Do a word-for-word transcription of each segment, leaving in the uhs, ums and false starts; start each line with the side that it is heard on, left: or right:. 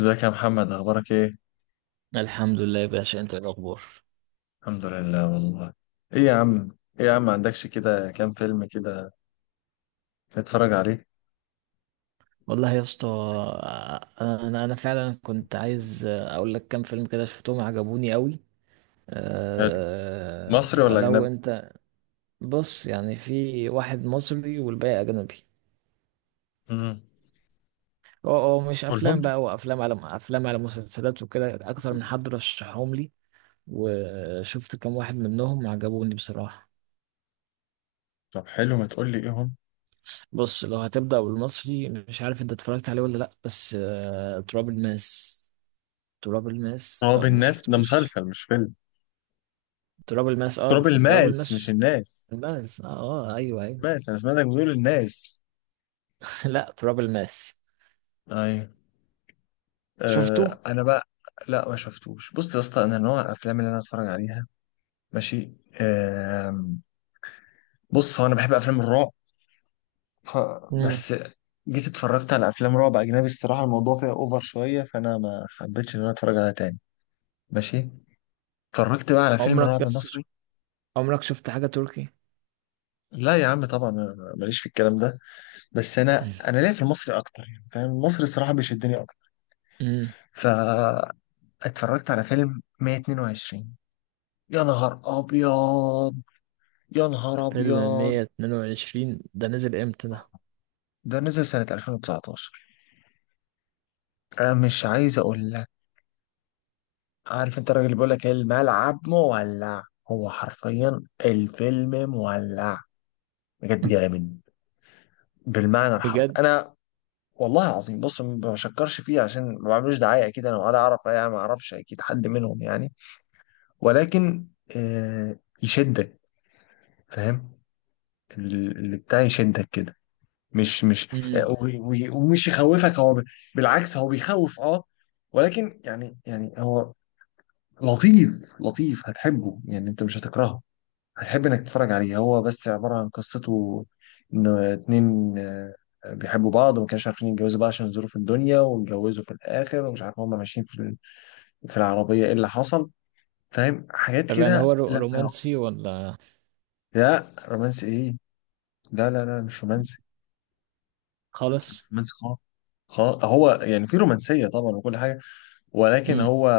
left: ازيك يا محمد، اخبارك ايه؟
right: الحمد لله يا باشا، انت ايه الاخبار؟
left: الحمد لله والله. ايه يا عم ايه يا عم ما عندكش كده كام فيلم كده نتفرج عليه؟
right: والله يا اسطى، انا انا فعلا كنت عايز اقول لك كام فيلم كده شفتهم عجبوني قوي.
left: حلو.
right: أه
left: مصري ولا
right: فلو
left: اجنبي؟
right: انت. بص، يعني في واحد مصري والباقي اجنبي.
left: امم
right: اه، اه، مش
left: قولهم
right: افلام
left: لي.
right: بقى، وافلام على افلام على مسلسلات، وكده اكتر من حد رشحهم لي وشفت كام واحد منهم عجبوني بصراحة.
left: طب حلو، ما تقول لي ايه هم؟
right: بص، لو هتبدأ بالمصري مش عارف انت اتفرجت عليه ولا لا، بس أه تراب الماس. تراب الماس
left: تراب
right: لو ما
left: الناس ده
right: شفتوش.
left: مسلسل مش فيلم.
right: تراب الماس،
left: تراب
right: اه. تراب
left: الماس مش
right: الماس.
left: الناس.
right: الماس، اه. آه، ايوه، ايوه.
left: ماس، انا سمعتك بتقول الناس.
right: لا، تراب الماس.
left: ايوه.
right: شفته؟
left: آه انا بقى. لا ما شفتوش. بص يا اسطى، انا نوع الافلام اللي انا اتفرج عليها. ماشي. آه. بص، هو انا بحب افلام الرعب. ف...
right: مم.
left: بس جيت اتفرجت على افلام رعب اجنبي، الصراحه الموضوع فيها اوفر شويه، فانا ما حبيتش ان انا اتفرج عليها تاني. ماشي. اتفرجت بقى على فيلم
right: عمرك
left: رعب
right: بس،
left: مصري.
right: عمرك شفت حاجة تركي؟
left: لا يا عم طبعا، أنا ماليش في الكلام ده. بس انا انا ليا في المصري اكتر يعني، فاهم؟ المصري الصراحه بيشدني اكتر.
right: امم
left: فاتفرجت على فيلم مية واتنين وعشرين. يا نهار ابيض، يا نهار
right: فيلم
left: ابيض.
right: مية اتنين وعشرين ده نزل امتى ده؟
left: ده نزل سنه ألفين وتسعة عشر. انا مش عايز اقول. عارف انت الراجل اللي بيقول لك الملعب مولع؟ هو حرفيا الفيلم مولع، بجد
right: مم.
left: جامد بالمعنى الحرفي.
right: بجد.
left: انا والله العظيم، بص، ما بشكرش فيه عشان ما بعملوش دعايه، اكيد انا ولا اعرف يعني، ما اعرفش اكيد حد منهم يعني. ولكن آه، يشدك، فاهم؟ ال- اللي بتاع يشدك كده، مش مش آه،
right: امم
left: و- و- ومش يخوفك. هو ب- بالعكس هو بيخوف، اه. ولكن يعني، يعني هو لطيف لطيف، هتحبه يعني، انت مش هتكرهه. هتحب انك تتفرج عليه. هو بس عبارة عن قصته، انه اتنين آه، بيحبوا بعض وما كانوش عارفين يتجوزوا بقى عشان ظروف الدنيا، واتجوزوا في الاخر، ومش عارف هما ماشيين في ال- في العربية ايه اللي حصل، فاهم، حاجات
right: طب يعني
left: كده.
right: هو رو-
left: لا
right: رومانسي ولا؟
left: لا، رومانسي ايه؟ لا لا لا، مش رومانسي، مش
right: خالص.
left: رومانسي خالص. خلاص هو يعني في رومانسية طبعا وكل حاجة، ولكن
right: امم
left: هو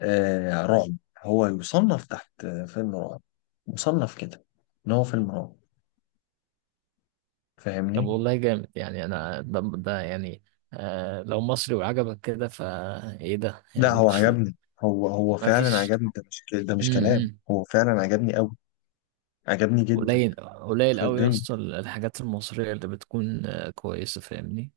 left: آه رعب. هو يصنف تحت آه، فيلم رعب، مصنف كده، ان هو فيلم رعب.
right: طب
left: فاهمني؟
right: والله جامد، يعني انا ده, ده يعني. آه لو مصري وعجبك كده، فايه ده،
left: لا
right: يعني
left: هو
right: مش.
left: عجبني. هو هو
right: ما
left: فعلا
right: فيش.
left: عجبني. ده مش ك- ده مش كلام،
right: امم
left: هو فعلا عجبني قوي، عجبني جدا.
right: قليل، قليل قوي يا
left: شدني
right: اسطى الحاجات المصرية اللي بتكون آه، كويسة، فاهمني؟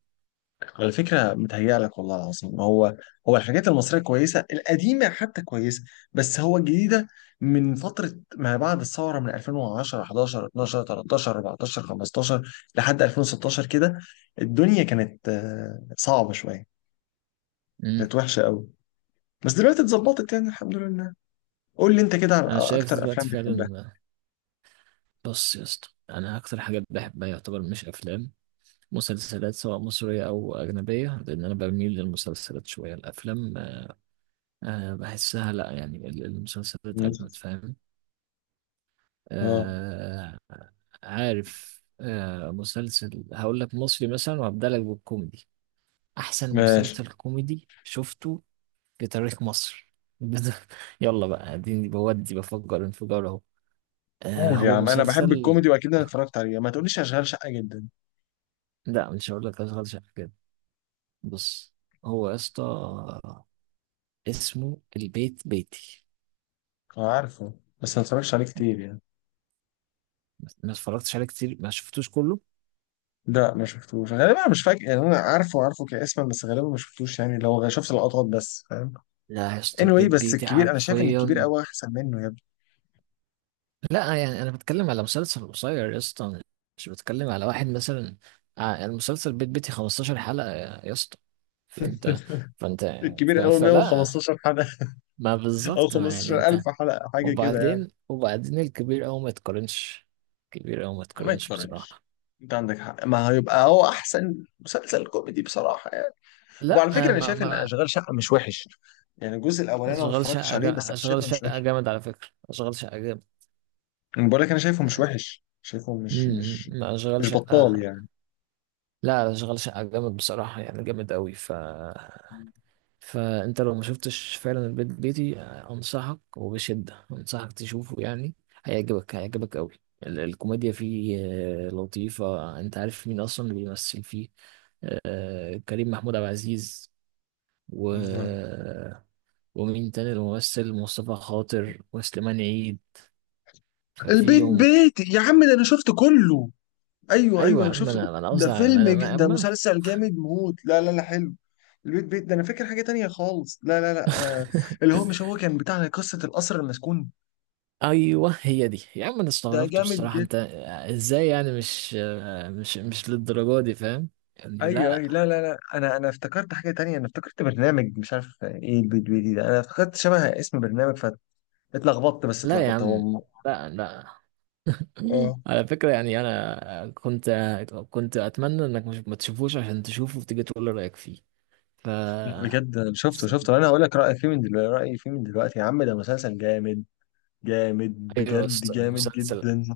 left: على فكرة، متهيأ لك والله العظيم. هو هو الحاجات المصرية كويسة، القديمة حتى كويسة، بس هو الجديدة من فترة ما بعد الثورة، من ألفين وعشرة احداشر اتناشر تلتاشر اربعتاشر خمستاشر لحد ألفين وستاشر كده، الدنيا كانت آه، صعبة شوية،
right: امم
left: كانت وحشة قوي. بس دلوقتي اتظبطت يعني، الحمد لله. قول لي انت كده على
right: انا شايف
left: اكتر افلام
right: دلوقتي فعلا.
left: بتحبها.
right: بص يا اسطى، انا اكتر حاجات بحبها يعتبر مش افلام، مسلسلات، سواء مصرية أو أجنبية، لأن أنا بميل للمسلسلات شوية. الأفلام آه، آه، بحسها لأ، يعني ال- المسلسلات
left: مم.
right: أجمد، فاهم؟
left: اه
right: آه، عارف آه، مسلسل هقول لك مصري مثلا، وهبدأ لك بالكوميدي. أحسن
left: ماشي.
right: مسلسل كوميدي شفته بتاريخ مصر. بت- يلا بقى، اديني بودي بفكر، انفجار اهو. آه
left: قول يا
right: هو
left: عم، انا بحب
right: مسلسل.
left: الكوميدي واكيد انا اتفرجت عليه. ما تقوليش اشغال شقه جدا.
right: لا، مش هقول لك اشغال شقة كده. بص، هو يا اسطى، اسمه البيت بيتي.
left: انا عارفه، بس ما اتفرجتش عليه كتير يعني.
right: ما اتفرجتش عليه كتير، ما شفتوش كله.
left: لا ما شفتوش غالبا، انا مش فاكر يعني. انا عارفه، عارفه كاسما، بس غالبا ما شفتوش يعني، لو شفت لقطات بس، فاهم.
right: لا يا اسطى،
left: anyway،
right: البيت
left: بس
right: بيتي
left: الكبير انا شايف ان الكبير
right: حرفيا.
left: قوي احسن منه يا ابني.
right: لا، يعني انا بتكلم على مسلسل قصير يا اسطى، مش بتكلم على واحد مثلا. آه، المسلسل بيت بيتي 15 حلقة يا يا اسطى. فانت. فانت
left: الكبير
right: ف-
left: قوي
right: فلا
left: مية وخمستاشر حلقة حلقه،
right: ما
left: او
right: بالظبط، يعني انت.
left: خمستاشر ألف حلقة حلقه حاجه كده يعني.
right: وبعدين وبعدين الكبير أوي ما يتقارنش، كبير أوي ما
left: ما
right: يتقارنش
left: يتقارنش.
right: بصراحة.
left: انت عندك حق، ما هيبقى هو احسن مسلسل كوميدي بصراحه يعني.
right: لا،
left: وعلى فكره
right: آه،
left: انا
right: ما
left: شايف ان
right: ما
left: اشغال شقه مش وحش يعني. الجزء الاولاني انا ما
right: أشغال
left: اتفرجتش
right: شقة،
left: عليه، بس
right: جا-
left: انا
right: أشغال
left: شايفه مش
right: شقة
left: وحش.
right: جامد، على فكرة أشغال شقة جامد،
left: انا بقول لك انا شايفه مش
right: يعني.
left: وحش، شايفه مش
right: امم
left: مش
right: ما أشغال
left: مش
right: شقة،
left: بطال يعني.
right: لا، أشغال شقة جامد بصراحة، يعني جامد أوي. ف، فأنت لو ما شفتش فعلا البيت بيتي، آه، أنصحك، وبشدة أنصحك تشوفه يعني. هيعجبك هيعجبك أوي. ال- الكوميديا فيه آه، لطيفة. أنت عارف مين أصلا اللي بيمثل فيه؟ آه، كريم محمود عبد العزيز، و...
left: مم.
right: ومين تاني الممثل، مصطفى خاطر وسليمان عيد.
left: البيت
right: ففيهم.
left: بيت يا عم ده انا شفت كله. ايوه
right: ايوه
left: ايوه
right: يا
left: انا
right: عم،
left: شفت كله.
right: انا انا
left: ده
right: قصدي على-
left: فيلم
right: انا
left: ج...
right: انا
left: ده
right: أما-
left: مسلسل جامد موت. لا لا لا، حلو. البيت بيت ده انا فاكر حاجه تانية خالص. لا لا لا، انا، اللي هو مش هو كان بتاع قصه القصر المسكون.
right: ايوه هي دي يا عم، انا
left: ده
right: استغربت
left: جامد.
right: بصراحه. انت ازاي؟ يعني مش مش مش للدرجه دي، فاهم؟ يعني
left: ايوه
right: لا.
left: ايوه، لا لا لا، انا انا افتكرت حاجه تانية. انا افتكرت برنامج مش عارف ايه، البي دي بي ده، انا افتكرت شبه اسم برنامج، فاتلخبطت، بس
right: لا يا
left: اتلخبطت. هو
right: عم،
left: م-
right: لا، لا.
left: اه
right: على فكره، يعني انا كنت كنت اتمنى انك مش ما تشوفوش، عشان تشوفه وتيجي تقول لي رايك فيه. ف،
left: بجد أنا شفته، شفته. انا هقول لك رايي فيه من دلوقتي، رايي فيه من دلوقتي يا عم. ده مسلسل جامد جامد،
right: ايوه يا
left: بجد
right: اسطى،
left: جامد
right: مسلسل.
left: جدا.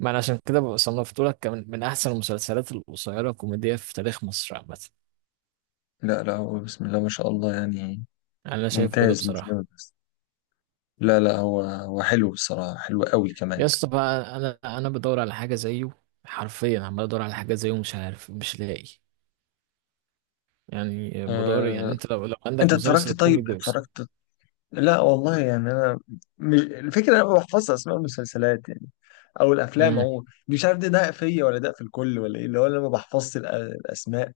right: ما انا عشان كده صنفته لك، كمان من احسن المسلسلات القصيره الكوميديه في تاريخ مصر عامه.
left: لا لا، هو بسم الله ما شاء الله يعني،
right: انا شايفه كده
left: ممتاز مش
right: بصراحه.
left: جامد بس. لا لا، هو هو حلو بصراحه، حلو قوي كمان.
right: يا اسطى بقى، انا انا بدور على حاجه زيه، حرفيا عمال ادور على حاجه زيه، مش عارف، مش لاقي. يعني بدور، يعني
left: أه...
right: انت لو لو
left: انت
right: عندك مسلسل
left: اتفرجت؟ طيب
right: كوميدي، بس.
left: اتفرجت. لا والله يعني، انا مش الفكره، انا ما بحفظش اسماء المسلسلات يعني او الافلام
right: امم
left: عموما. مش عارف، ده ده فيا ولا ده في الكل، ولا ايه اللي هو، انا ما بحفظش الأ- الاسماء.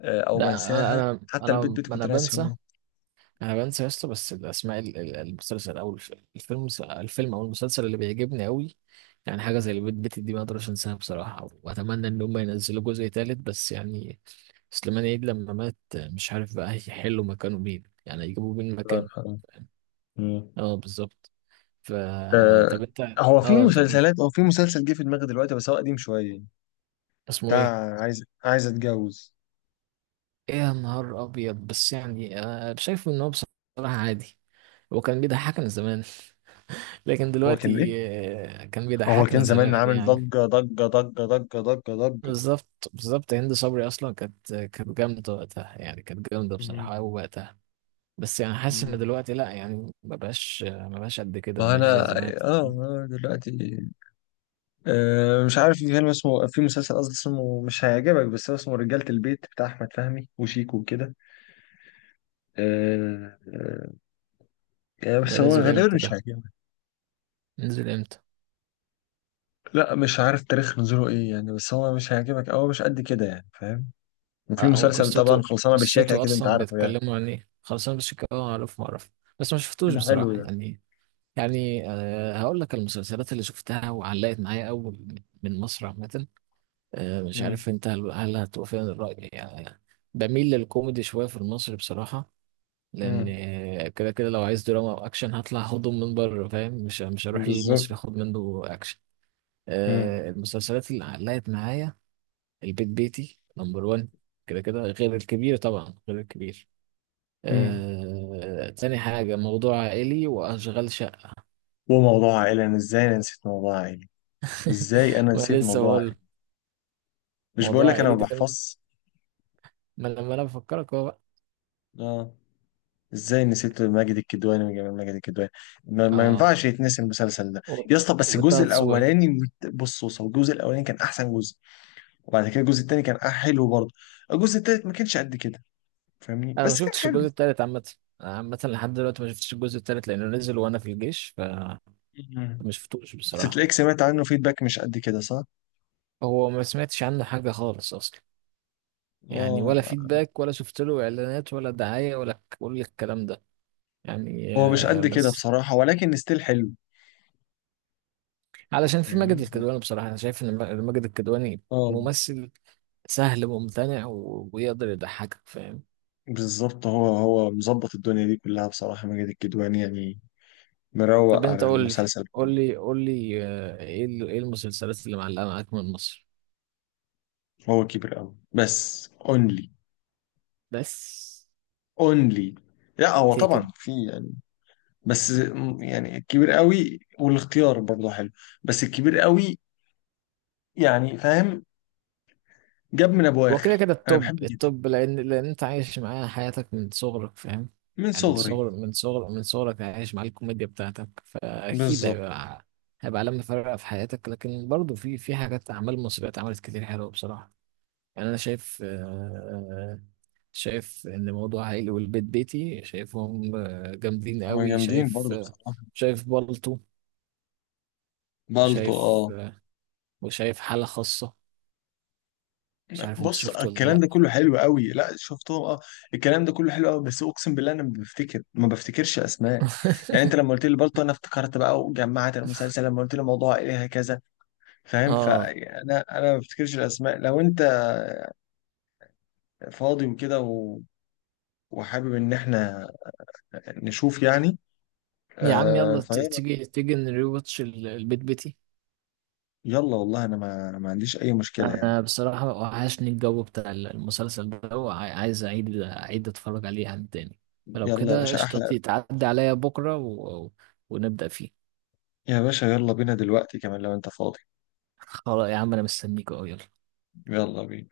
left: آه، او
right: لا، انا
left: بنساها
right: انا
left: حتى. البيت
right: انا
left: بيت كنت
right: انا
left: ناسي
right: بنسى.
left: هو.
right: انا بنسى يا اسطى، بس الاسماء. ال- ال- المسلسل او الف- الفيلم الفيلم او المسلسل اللي بيعجبني قوي، يعني حاجه زي البيت بيتي دي، ما اقدرش انساها بصراحه. واتمنى ان هم ينزلوا جزء تالت، بس يعني سليمان عيد لما مات، مش عارف بقى هيحلوا مكانه مين، يعني هيجيبوا مين
left: الله
right: مكانه.
left: يرحمه. مم.
right: اه، بالظبط. ف،
left: آه.
right: طب انت.
left: هو في
right: اه انت كنت،
left: مسلسلات هو في مسلسل جه في دماغي دلوقتي بس هو قديم شويه،
right: اسمه ايه؟
left: بتاع عايز عايز اتجوز.
right: ايه، يا نهار ابيض. بس يعني آه شايفه ان هو بصراحة عادي. هو كان بيضحكنا زمان. لكن
left: هو كان ايه؟
right: دلوقتي آه، كان
left: هو
right: بيضحكنا
left: كان زمان
right: زمان
left: عامل
right: يعني.
left: ضجه ضجه ضجه ضجه ضجه ضجه.
right: بالظبط، بالظبط، هند صبري اصلا كانت كانت جامده وقتها، يعني كانت جامده
left: مم.
right: بصراحه قوي وقتها. بس يعني حاسس ان
left: مم.
right: دلوقتي لا، يعني ما بقاش ما بقاش قد كده، ما
left: ما
right: بقاش
left: انا
right: زي زمان.
left: اه. آه، دلوقتي أه مش عارف، في فيلم اسمه في مسلسل قصدي اسمه، مش هيعجبك بس هو اسمه رجالة البيت، بتاع أحمد فهمي وشيكو وكده. أه أه يعني،
right: ده
left: بس هو
right: نزل
left: غالبا
right: امتى؟
left: مش
right: ده
left: هيعجبك.
right: نزل امتى؟
left: لا مش عارف تاريخ نزوله ايه يعني، بس هو مش هيعجبك أو مش قد كده يعني، فاهم.
right: آه،
left: وفي
right: او
left: مسلسل طبعا
right: قصته،
left: خلصانة بالشياكة
right: قصته
left: كده، أنت
right: اصلا
left: عارفه يعني.
right: بيتكلموا عن ايه؟ خلصان، بس كده اه اعرف، ما اعرف. بس ما شفتوش
left: ده حلو
right: بصراحه،
left: ده.
right: يعني. يعني أه هقول لك المسلسلات اللي شفتها وعلقت معايا اول من مصر عامه. أه مش
left: مم.
right: عارف انت، هل هل هتوافقني الراي يعني. بميل للكوميدي شويه في المصري بصراحه، لان
left: مم.
right: آه، كده كده لو عايز دراما او اكشن، هطلع هضم من بره فاهم، مش مش هروح
left: بالظبط.
right: للمصري اخد منه اكشن.
left: مم.
right: أه المسلسلات اللي علقت معايا، البيت بيتي نمبر واحد، كده كده، غير الكبير طبعا، غير الكبير.
left: مم.
right: آه... تاني حاجة، موضوع عائلي، وأشغال شقة.
left: وموضوع عائلي. أنا إزاي أنا نسيت موضوع عائلي؟ إزاي أنا
right: ما
left: نسيت
right: لسه
left: موضوع
right: بقول.
left: عائلي؟ مش بقول
right: موضوع
left: لك أنا
right: عائلي
left: ما
right: ده،
left: بحفظش.
right: ما لما أنا بفكرك هو بقى.
left: اه، ازاي نسيت ماجد الكدواني وجمال ماجد الكدواني؟ ما, ما
right: آه
left: ينفعش يتنسي المسلسل ده.
right: و-
left: يا اسطى بس
right: وطه
left: الجزء
right: دسوقي.
left: الاولاني. بص بص، هو الجزء الاولاني كان احسن جزء، وبعد كده الجزء التاني كان أح- حلو برضه، الجزء التالت ما كانش قد كده فاهمني،
right: أنا ما
left: بس كان
right: شفتش
left: حلو.
right: الجزء التالت عامة. أنا عامة لحد دلوقتي ما شفتش الجزء التالت، لأنه نزل وأنا في الجيش، فما
left: مم.
right: شفتوش
left: بس
right: بصراحة.
left: تلاقيك سمعت عنه فيدباك مش قد كده، صح؟
right: هو ما سمعتش عنه حاجة خالص أصلا، يعني ولا
left: اه،
right: فيدباك، ولا شفت له إعلانات، ولا دعاية، ولا كل الكلام ده يعني.
left: هو مش
right: آه،
left: قد كده
right: بس
left: بصراحة، ولكن ستيل حلو.
right: علشان في ماجد
left: فاهمني؟
right: الكدواني بصراحة. أنا شايف إن ما- ماجد الكدواني
left: اه
right: ممثل سهل وممتنع، و- ويقدر يضحكك، فاهم؟
left: بالظبط. هو هو مظبط الدنيا دي كلها بصراحة، ماجد الكدواني يعني،
right: طب
left: مروق
right: أنت
left: على
right: قول لي،
left: المسلسل.
right: قول لي، قول لي، آه، إيه ال- إيه المسلسلات اللي معلقة معاك من مصر،
left: هو كبر قوي بس اونلي،
right: بس.
left: اونلي. لا هو
right: كده كده،
left: طبعا في يعني، بس م- يعني الكبير قوي والاختيار برضه حلو، بس الكبير قوي يعني، فاهم. جاب من ابو
right: هو كده
left: اخر،
right: كده
left: انا
right: التوب،
left: بحبه جدا.
right: التوب، لأن لأن أنت عايش معاه حياتك من صغرك، فاهم؟
left: من
right: يعني من
left: صغري.
right: صغر، من صغر من صغرك عايش مع الكوميديا بتاعتك، فأكيد
left: بالظبط.
right: هيبقى، هيبقى علامة فارقة في حياتك. لكن برضه في في حاجات أعمال مصرية اتعملت كتير حلوة بصراحة، يعني. انا شايف آه، شايف ان موضوع عائلي والبيت بيتي شايفهم آه، جامدين
left: هما
right: قوي.
left: جامدين
right: شايف
left: برضه
right: آه،
left: بصراحه.
right: شايف بالطو،
left: بالطو،
right: وشايف
left: اه.
right: آه، وشايف حالة خاصة، مش عارف انت
left: بص
right: شفته ولا
left: الكلام ده
right: لا.
left: كله حلو قوي، لا شفتهم اه. الكلام ده كله حلو قوي، بس اقسم بالله انا ما بفتكر ما بفتكرش اسماء. يعني انت لما قلت لي بالطو انا افتكرت بقى وجمعت المسلسل، لما قلت لي موضوع ايه هكذا، فاهم،
right: اه.
left: فانا انا ما بفتكرش الاسماء. لو انت فاضي وكده و... وحابب ان احنا نشوف يعني،
right: يا عم
left: آه
right: يلا، ت-
left: فيلا.
right: تيجي، تيجي نريواتش ال- البيت بيتي.
left: يلا والله، انا ما ما عنديش اي مشكلة يعني.
right: انا بصراحة وحشني الجو بتاع المسلسل ده، وعاي- عايز اعيد، اعيد اتفرج عليه عن تاني. فلو
left: يلا يا
right: كده
left: باشا
right: قشطة،
left: احلى.
right: تعدي عليا بكرة و... ونبدأ فيه.
left: يا باشا يلا بينا دلوقتي كمان لو انت فاضي.
right: خلاص يا عم، انا مستنيك اهو، يلا.
left: يلا بينا.